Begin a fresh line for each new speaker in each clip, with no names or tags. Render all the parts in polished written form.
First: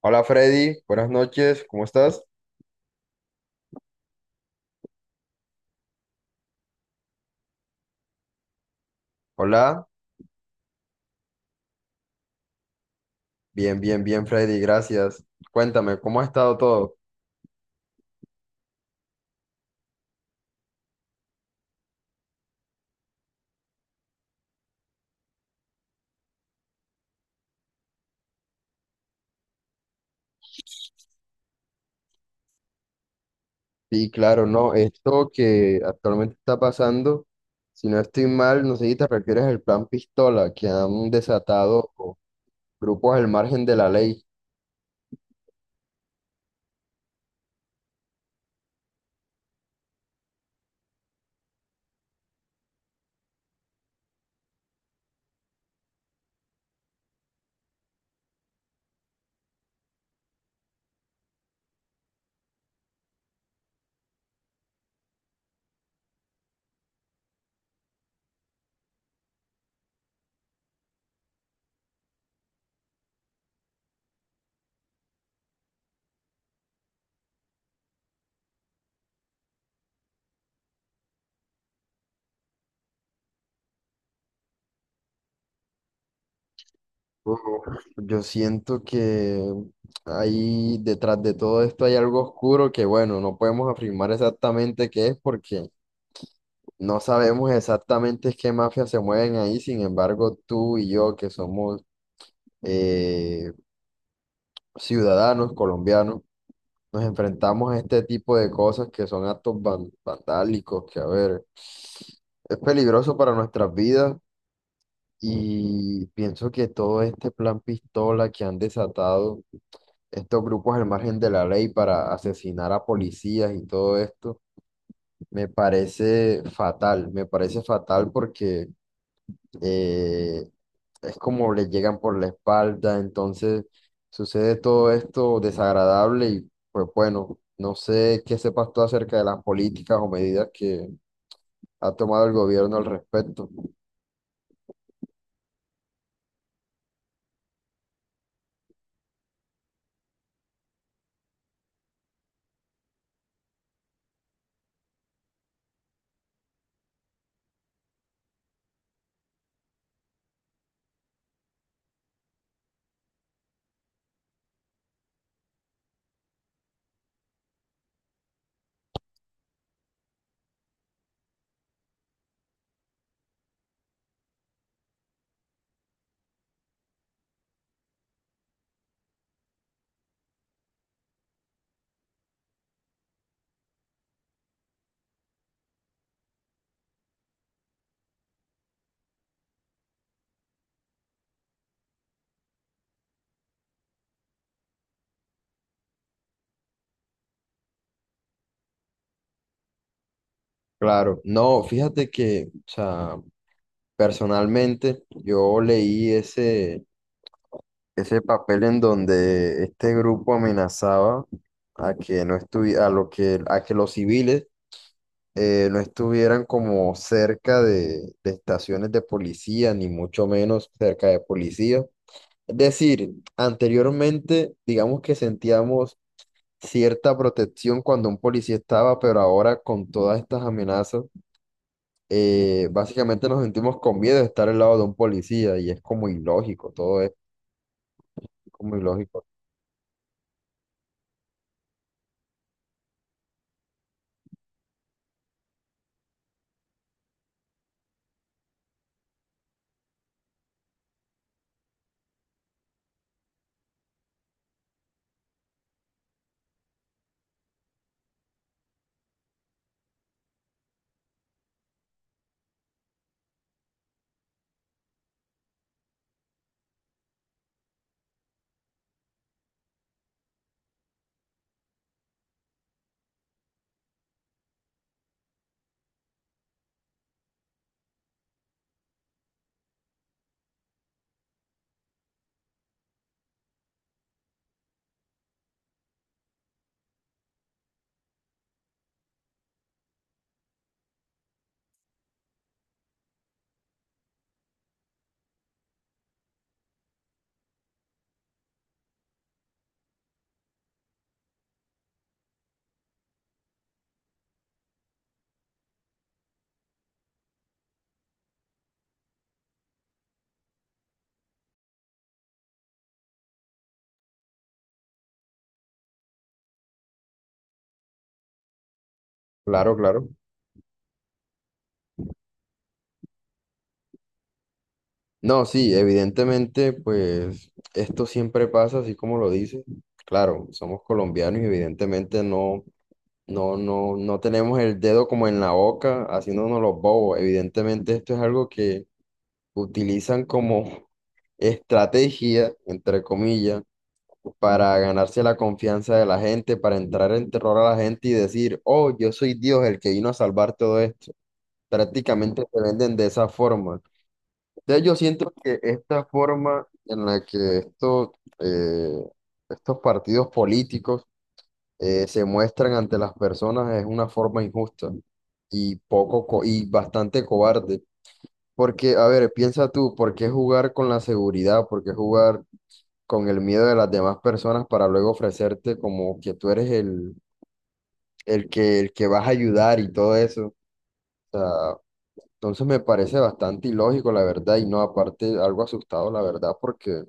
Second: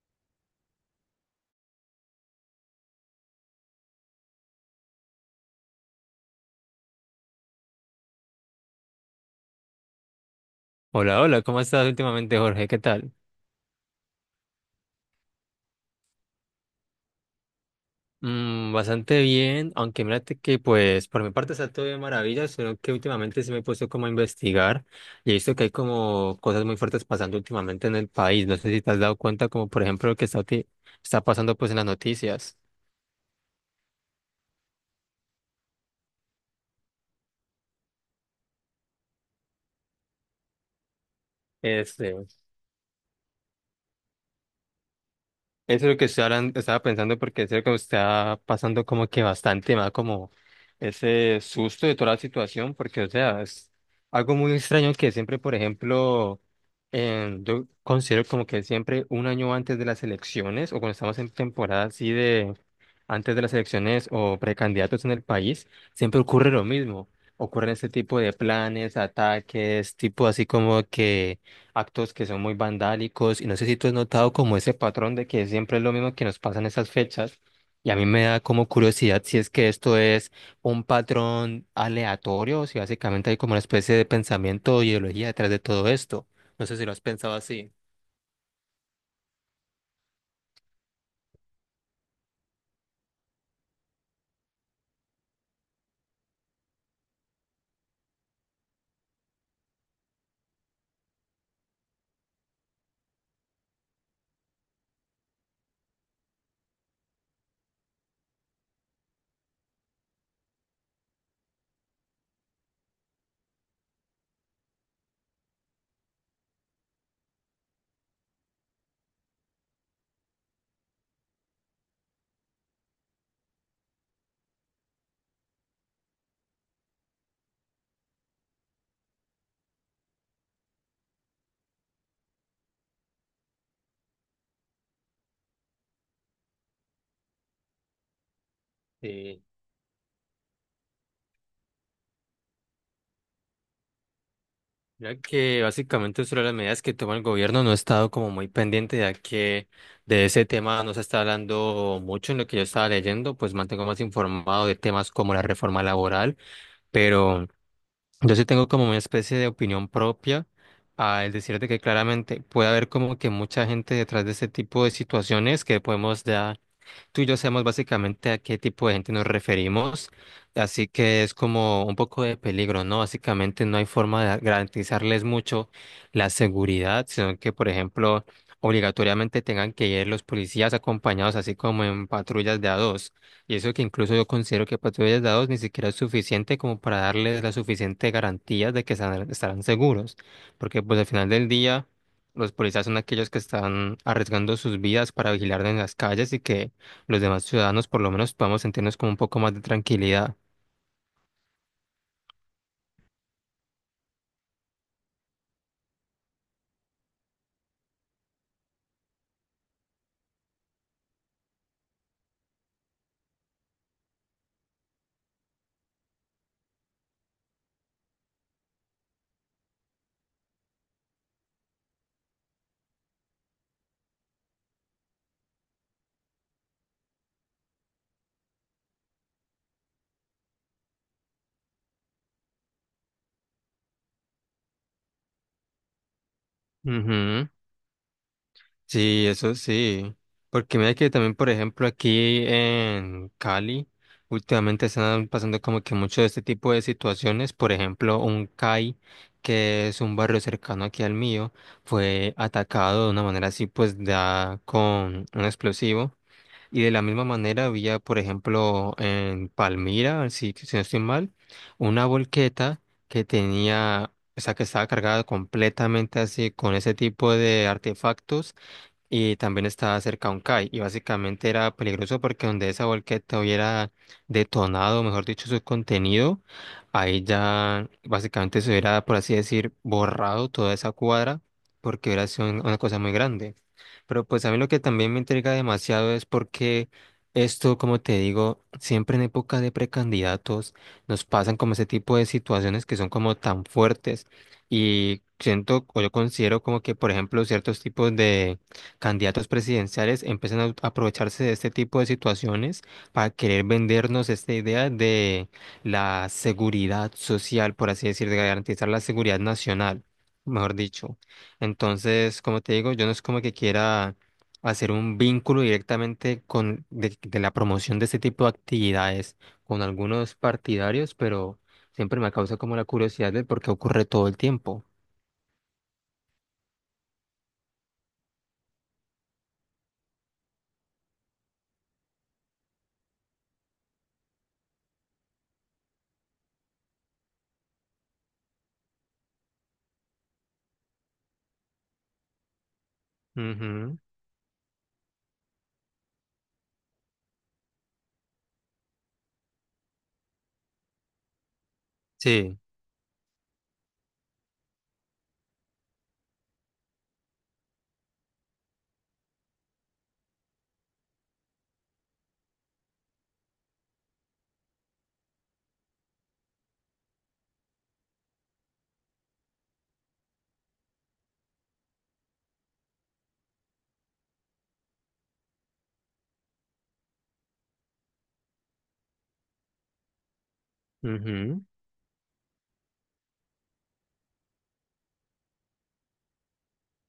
Hola Freddy, buenas noches, ¿cómo estás? Hola,
Hola, hola, ¿cómo estás últimamente, Jorge? ¿Qué tal?
bien Freddy, gracias. Cuéntame, ¿cómo ha estado todo?
Bastante bien, aunque mírate que pues por mi parte está todo de maravilla, solo que últimamente se me he puesto como a investigar y he visto que hay como cosas muy fuertes pasando últimamente en el país. No sé si te has dado cuenta, como por ejemplo lo que está, está pasando pues en las noticias.
Sí, claro, no, esto que actualmente está pasando, si no estoy mal, no sé si te refieres al plan Pistola, que han desatado
este,
grupos al margen de la ley.
Eso es lo que estoy estaba pensando porque es lo que me está pasando como que bastante más como ese susto de toda la situación porque o sea es algo muy extraño que siempre por ejemplo yo considero como que siempre un año antes de las elecciones o cuando estamos en temporada así de antes de las elecciones o precandidatos en el país siempre ocurre lo mismo, ocurren este tipo de planes, ataques tipo así como que actos que son muy vandálicos y no sé si tú has notado como ese patrón de que siempre es lo mismo que nos pasa en esas fechas, y a mí me da como curiosidad si es que esto es un patrón aleatorio o si básicamente hay como una especie de pensamiento o ideología detrás de todo esto. No sé si lo has pensado
Uf,
así.
Yo siento que ahí detrás de todo esto hay algo oscuro que, bueno, no podemos afirmar exactamente qué es porque no sabemos exactamente qué mafias se mueven ahí. Sin embargo, tú y yo, que somos, eh, ciudadanos colombianos, nos enfrentamos a este tipo de cosas que son actos vandálicos, que, a ver, es peligroso para nuestras vidas, y pienso que todo este plan pistola que han desatado estos grupos al margen de la ley para asesinar a policías y todo esto, me parece fatal porque... eh, es como le llegan por la espalda. Entonces sucede todo esto desagradable y pues bueno, no sé qué sepas tú acerca de
Sí.
las políticas o medidas que ha tomado el gobierno al respecto.
Mira que básicamente sobre las medidas que toma el gobierno no he estado como muy pendiente ya que de ese tema no se está hablando mucho en lo que yo estaba leyendo, pues mantengo más informado de temas como la reforma laboral, pero... Yo sí tengo como una especie de opinión propia al decirte que claramente puede haber como que mucha gente detrás de este tipo de situaciones que podemos ya, tú y yo sabemos básicamente a qué tipo de gente nos referimos, así que es como un poco de peligro, ¿no? Básicamente no hay forma de garantizarles mucho la seguridad, sino que, por ejemplo, obligatoriamente tengan que ir los policías acompañados, así como en patrullas de a dos. Y eso que incluso yo considero que patrullas de a dos ni siquiera es suficiente como para darles la suficiente garantía de que estarán seguros, porque pues al final del día... Los policías son aquellos que están arriesgando sus vidas para vigilar en las calles y que los demás ciudadanos por lo menos podamos sentirnos como un poco más de tranquilidad.
Claro, no, fíjate que, o sea, personalmente yo leí ese papel en donde este grupo amenazaba a que no a que los civiles no estuvieran como cerca de estaciones de policía, ni mucho menos cerca de policía. Es decir, anteriormente, digamos que sentíamos cierta protección cuando un policía estaba, pero ahora con todas estas amenazas, básicamente nos sentimos con miedo de estar al lado de un policía y es como ilógico, todo es
Ujú.
como ilógico.
Sí, eso sí. Porque mira que también, por ejemplo, aquí en Cali, últimamente están pasando como que mucho de este tipo de situaciones. Por ejemplo, un CAI, que es un barrio cercano aquí al mío, fue atacado de una manera así, pues da con un explosivo. Y de la misma manera había, por ejemplo, en Palmira, si, si no estoy mal, una volqueta que tenía, o sea, que estaba cargada completamente así con ese tipo de artefactos y también estaba cerca a un CAI y básicamente era peligroso porque donde esa volqueta hubiera detonado, mejor dicho, su contenido, ahí ya básicamente se hubiera, por así decir, borrado toda esa cuadra porque hubiera sido una cosa muy grande. Pero pues a mí lo que también me intriga demasiado es porque esto, como te digo, siempre en época de precandidatos nos pasan como ese tipo de situaciones que son como tan fuertes y siento o yo considero como que, por ejemplo, ciertos tipos de candidatos presidenciales empiezan a a aprovecharse de este tipo de situaciones para querer vendernos esta idea de la seguridad social, por así decir, de garantizar la seguridad nacional, mejor dicho. Entonces, como te digo, yo no es como que quiera hacer un vínculo directamente con de la promoción de este tipo de actividades
Claro,
con
claro.
algunos partidarios, pero siempre me causa como la curiosidad de por qué ocurre todo el tiempo.
No, sí, evidentemente, pues esto siempre pasa, así como lo dice. Claro, somos colombianos y evidentemente no, no tenemos el dedo como en la boca, haciéndonos los bobos. Evidentemente, esto es algo que utilizan como estrategia, entre comillas,
Ujú.
para ganarse la confianza de la gente, para entrar en terror a la gente y decir, oh, yo soy Dios, el que vino a salvar todo esto. Prácticamente
Sí.
se venden de esa forma. Entonces, yo siento que esta forma en la que eh, estos partidos políticos se muestran ante las personas es una forma injusta y y bastante cobarde. Porque, a ver, piensa tú, ¿por qué jugar con la seguridad? ¿Por qué jugar con el miedo de las demás personas para luego ofrecerte como que tú eres el que vas a ayudar y todo eso? O
Ujú.
sea, entonces me parece bastante ilógico, la verdad, y no, aparte, algo asustado, la verdad, porque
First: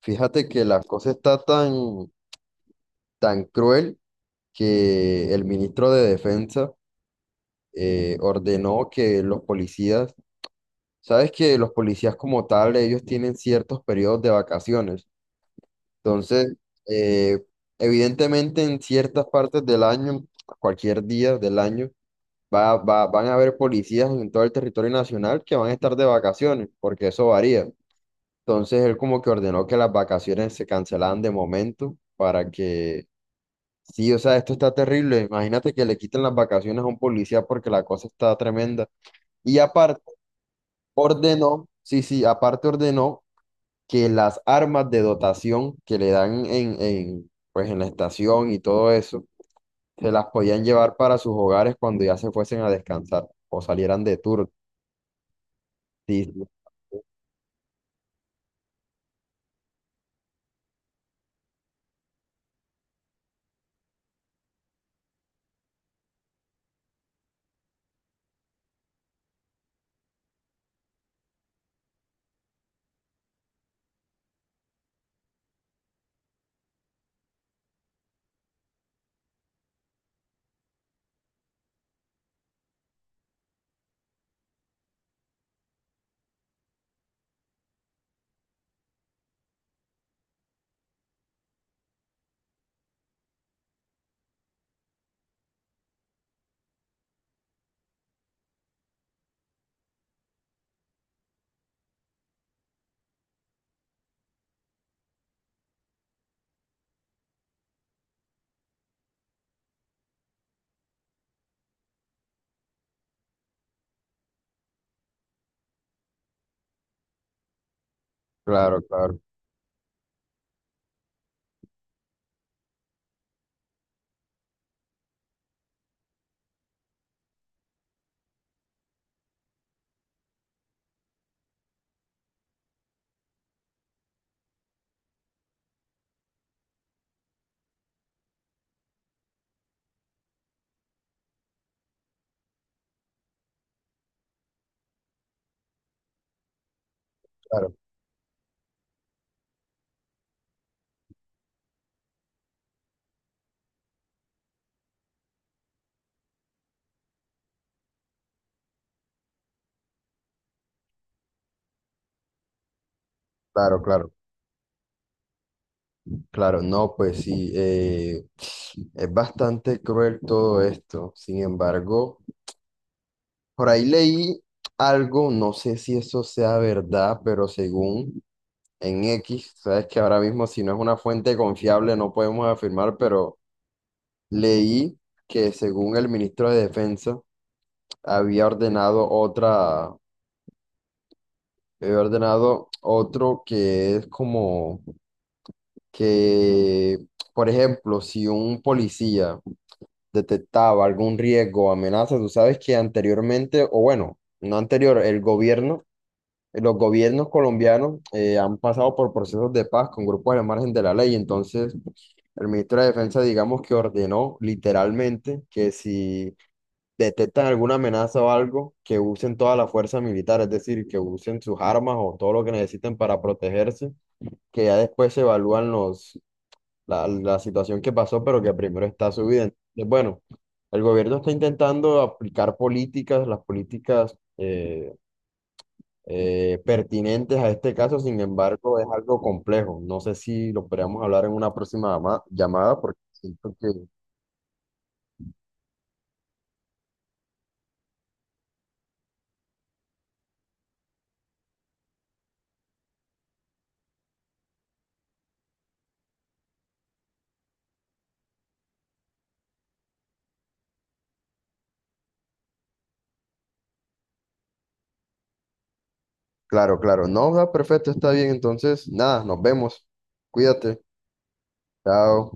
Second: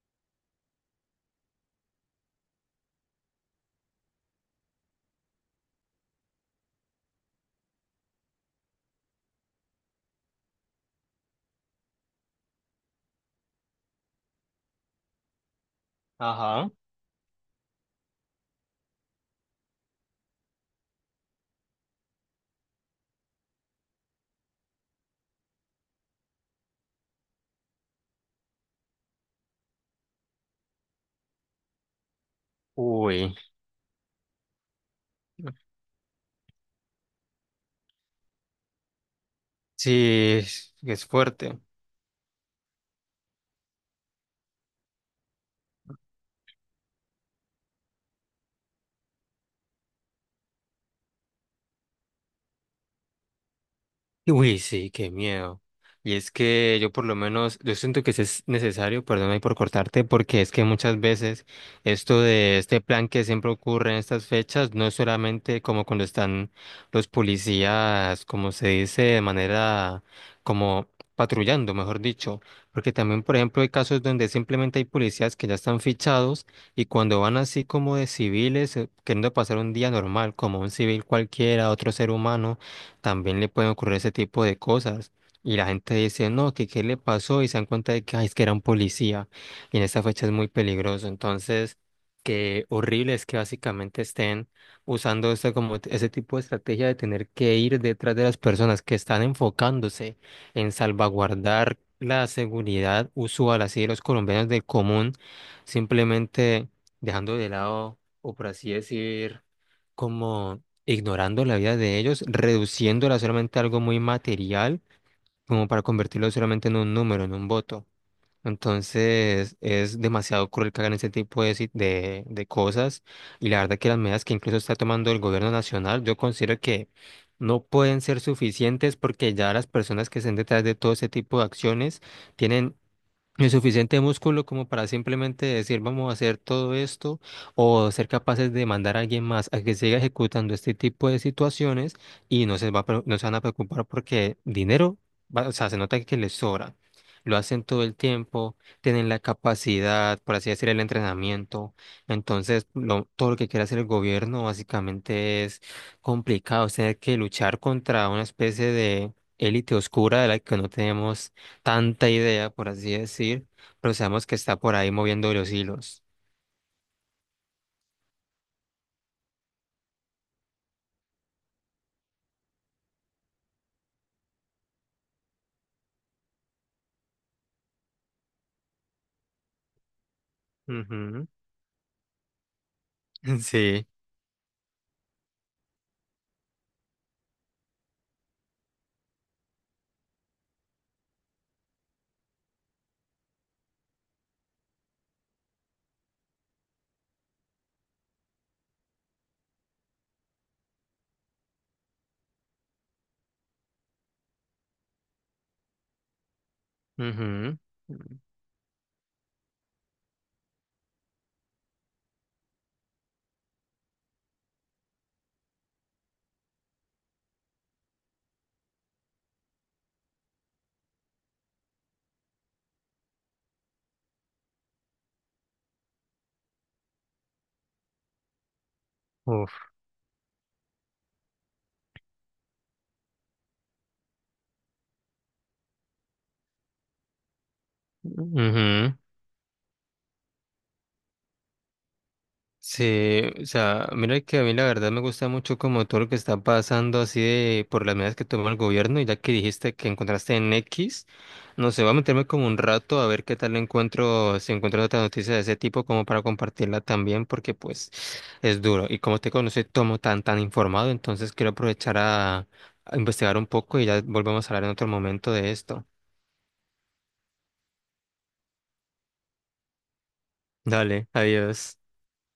fíjate que la cosa está tan cruel que el ministro de Defensa ordenó que los policías, sabes que los policías como tal, ellos tienen ciertos periodos de vacaciones. Entonces,
Ajá.
eh, evidentemente en ciertas partes del año, cualquier día del año, van a haber policías en todo el territorio nacional que van a estar de vacaciones, porque eso varía. Entonces, él como que ordenó que las vacaciones se cancelaran de momento para que...
Uy.
Sí, o sea, esto está terrible. Imagínate que le quiten las vacaciones a un policía porque la cosa está tremenda. Y aparte,
Sí, es fuerte.
ordenó, sí, sí, aparte ordenó que las armas de dotación que le dan pues en la estación y todo eso, se las podían llevar para sus hogares cuando ya se fuesen a descansar o salieran de tour.
Uy, sí, qué miedo. Y
Sí,
es
sí,
que yo por lo menos, yo siento que sí es necesario, perdón ahí por cortarte, porque es que muchas veces esto de este plan que siempre ocurre en estas fechas no es solamente como cuando están los policías, como se dice, de manera como patrullando, mejor dicho, porque también, por ejemplo, hay casos donde simplemente hay policías que ya están fichados y cuando van así como de civiles, queriendo pasar un día normal, como un civil cualquiera, otro ser humano también le pueden ocurrir ese tipo de cosas. Y la gente dice, no, que qué le pasó y se dan cuenta de que, ay, es que era un policía. Y en esta fecha es muy peligroso. Entonces, qué horrible es que básicamente estén usando este, como ese tipo de estrategia de tener que ir detrás de las personas que están enfocándose en salvaguardar la seguridad usual, así de los colombianos del común, simplemente dejando de lado, o por así decir, como ignorando la vida de ellos, reduciéndola solamente a algo muy material, como para convertirlo solamente en un número, en un voto.
claro, claro,
Entonces es demasiado cruel que hagan ese tipo de, de cosas, y la verdad que las medidas que incluso está tomando el gobierno nacional, yo considero que no pueden ser suficientes porque ya las personas que estén detrás de todo ese tipo de acciones tienen el suficiente músculo como para simplemente decir vamos a hacer todo esto o ser capaces de mandar a alguien más a que siga ejecutando este tipo de situaciones y no se no se van a preocupar porque dinero, o sea, se nota que les sobra. Lo hacen
claro,
todo el tiempo, tienen la capacidad, por así decir, el entrenamiento. Entonces, todo lo que quiere hacer el gobierno básicamente es complicado, es tener que luchar contra una especie de élite oscura de la que no tenemos tanta idea, por así decir,
claro,
pero
claro,
sabemos que está por ahí moviendo los hilos.
claro. No, pues sí, es bastante cruel todo esto. Sin embargo, por ahí leí algo, no sé si eso sea verdad, pero según en X, sabes que ahora mismo si no es una
Ujú.
fuente confiable no podemos afirmar, pero
Sí.
leí que según el ministro de Defensa había ordenado otra, había ordenado otro que es como que, por ejemplo, si un policía detectaba algún riesgo o amenaza, tú sabes que anteriormente, o bueno, no anterior, el gobierno los gobiernos
Ujú.
colombianos han pasado por procesos de paz con grupos al margen de la ley. Entonces, el ministro de Defensa, digamos que ordenó literalmente que si detectan alguna amenaza o algo, que usen toda la fuerza militar, es decir, que usen sus armas o todo lo que necesiten para protegerse, que ya después se evalúan la situación que pasó, pero que primero está su vida.
Uf.
Entonces, bueno, el gobierno está intentando aplicar políticas, las políticas pertinentes a este caso. Sin embargo, es
Ujú.
algo complejo. No sé si lo podríamos hablar en una próxima llamada, porque
Sí, o
siento que...
sea, mira que a mí la verdad me gusta mucho como todo lo que está pasando así de por las medidas que toma el gobierno y ya que dijiste que encontraste en X, no sé, voy a meterme como un rato a ver qué tal encuentro, si encuentro otra noticia de ese tipo como para compartirla también porque pues es duro y como te conocí tomo tan informado, entonces quiero aprovechar a investigar un poco y ya volvemos a hablar en otro momento de esto.
Claro, claro, no, ah, perfecto, está bien, entonces, nada, nos vemos. Cuídate,
Dale, adiós.
chao.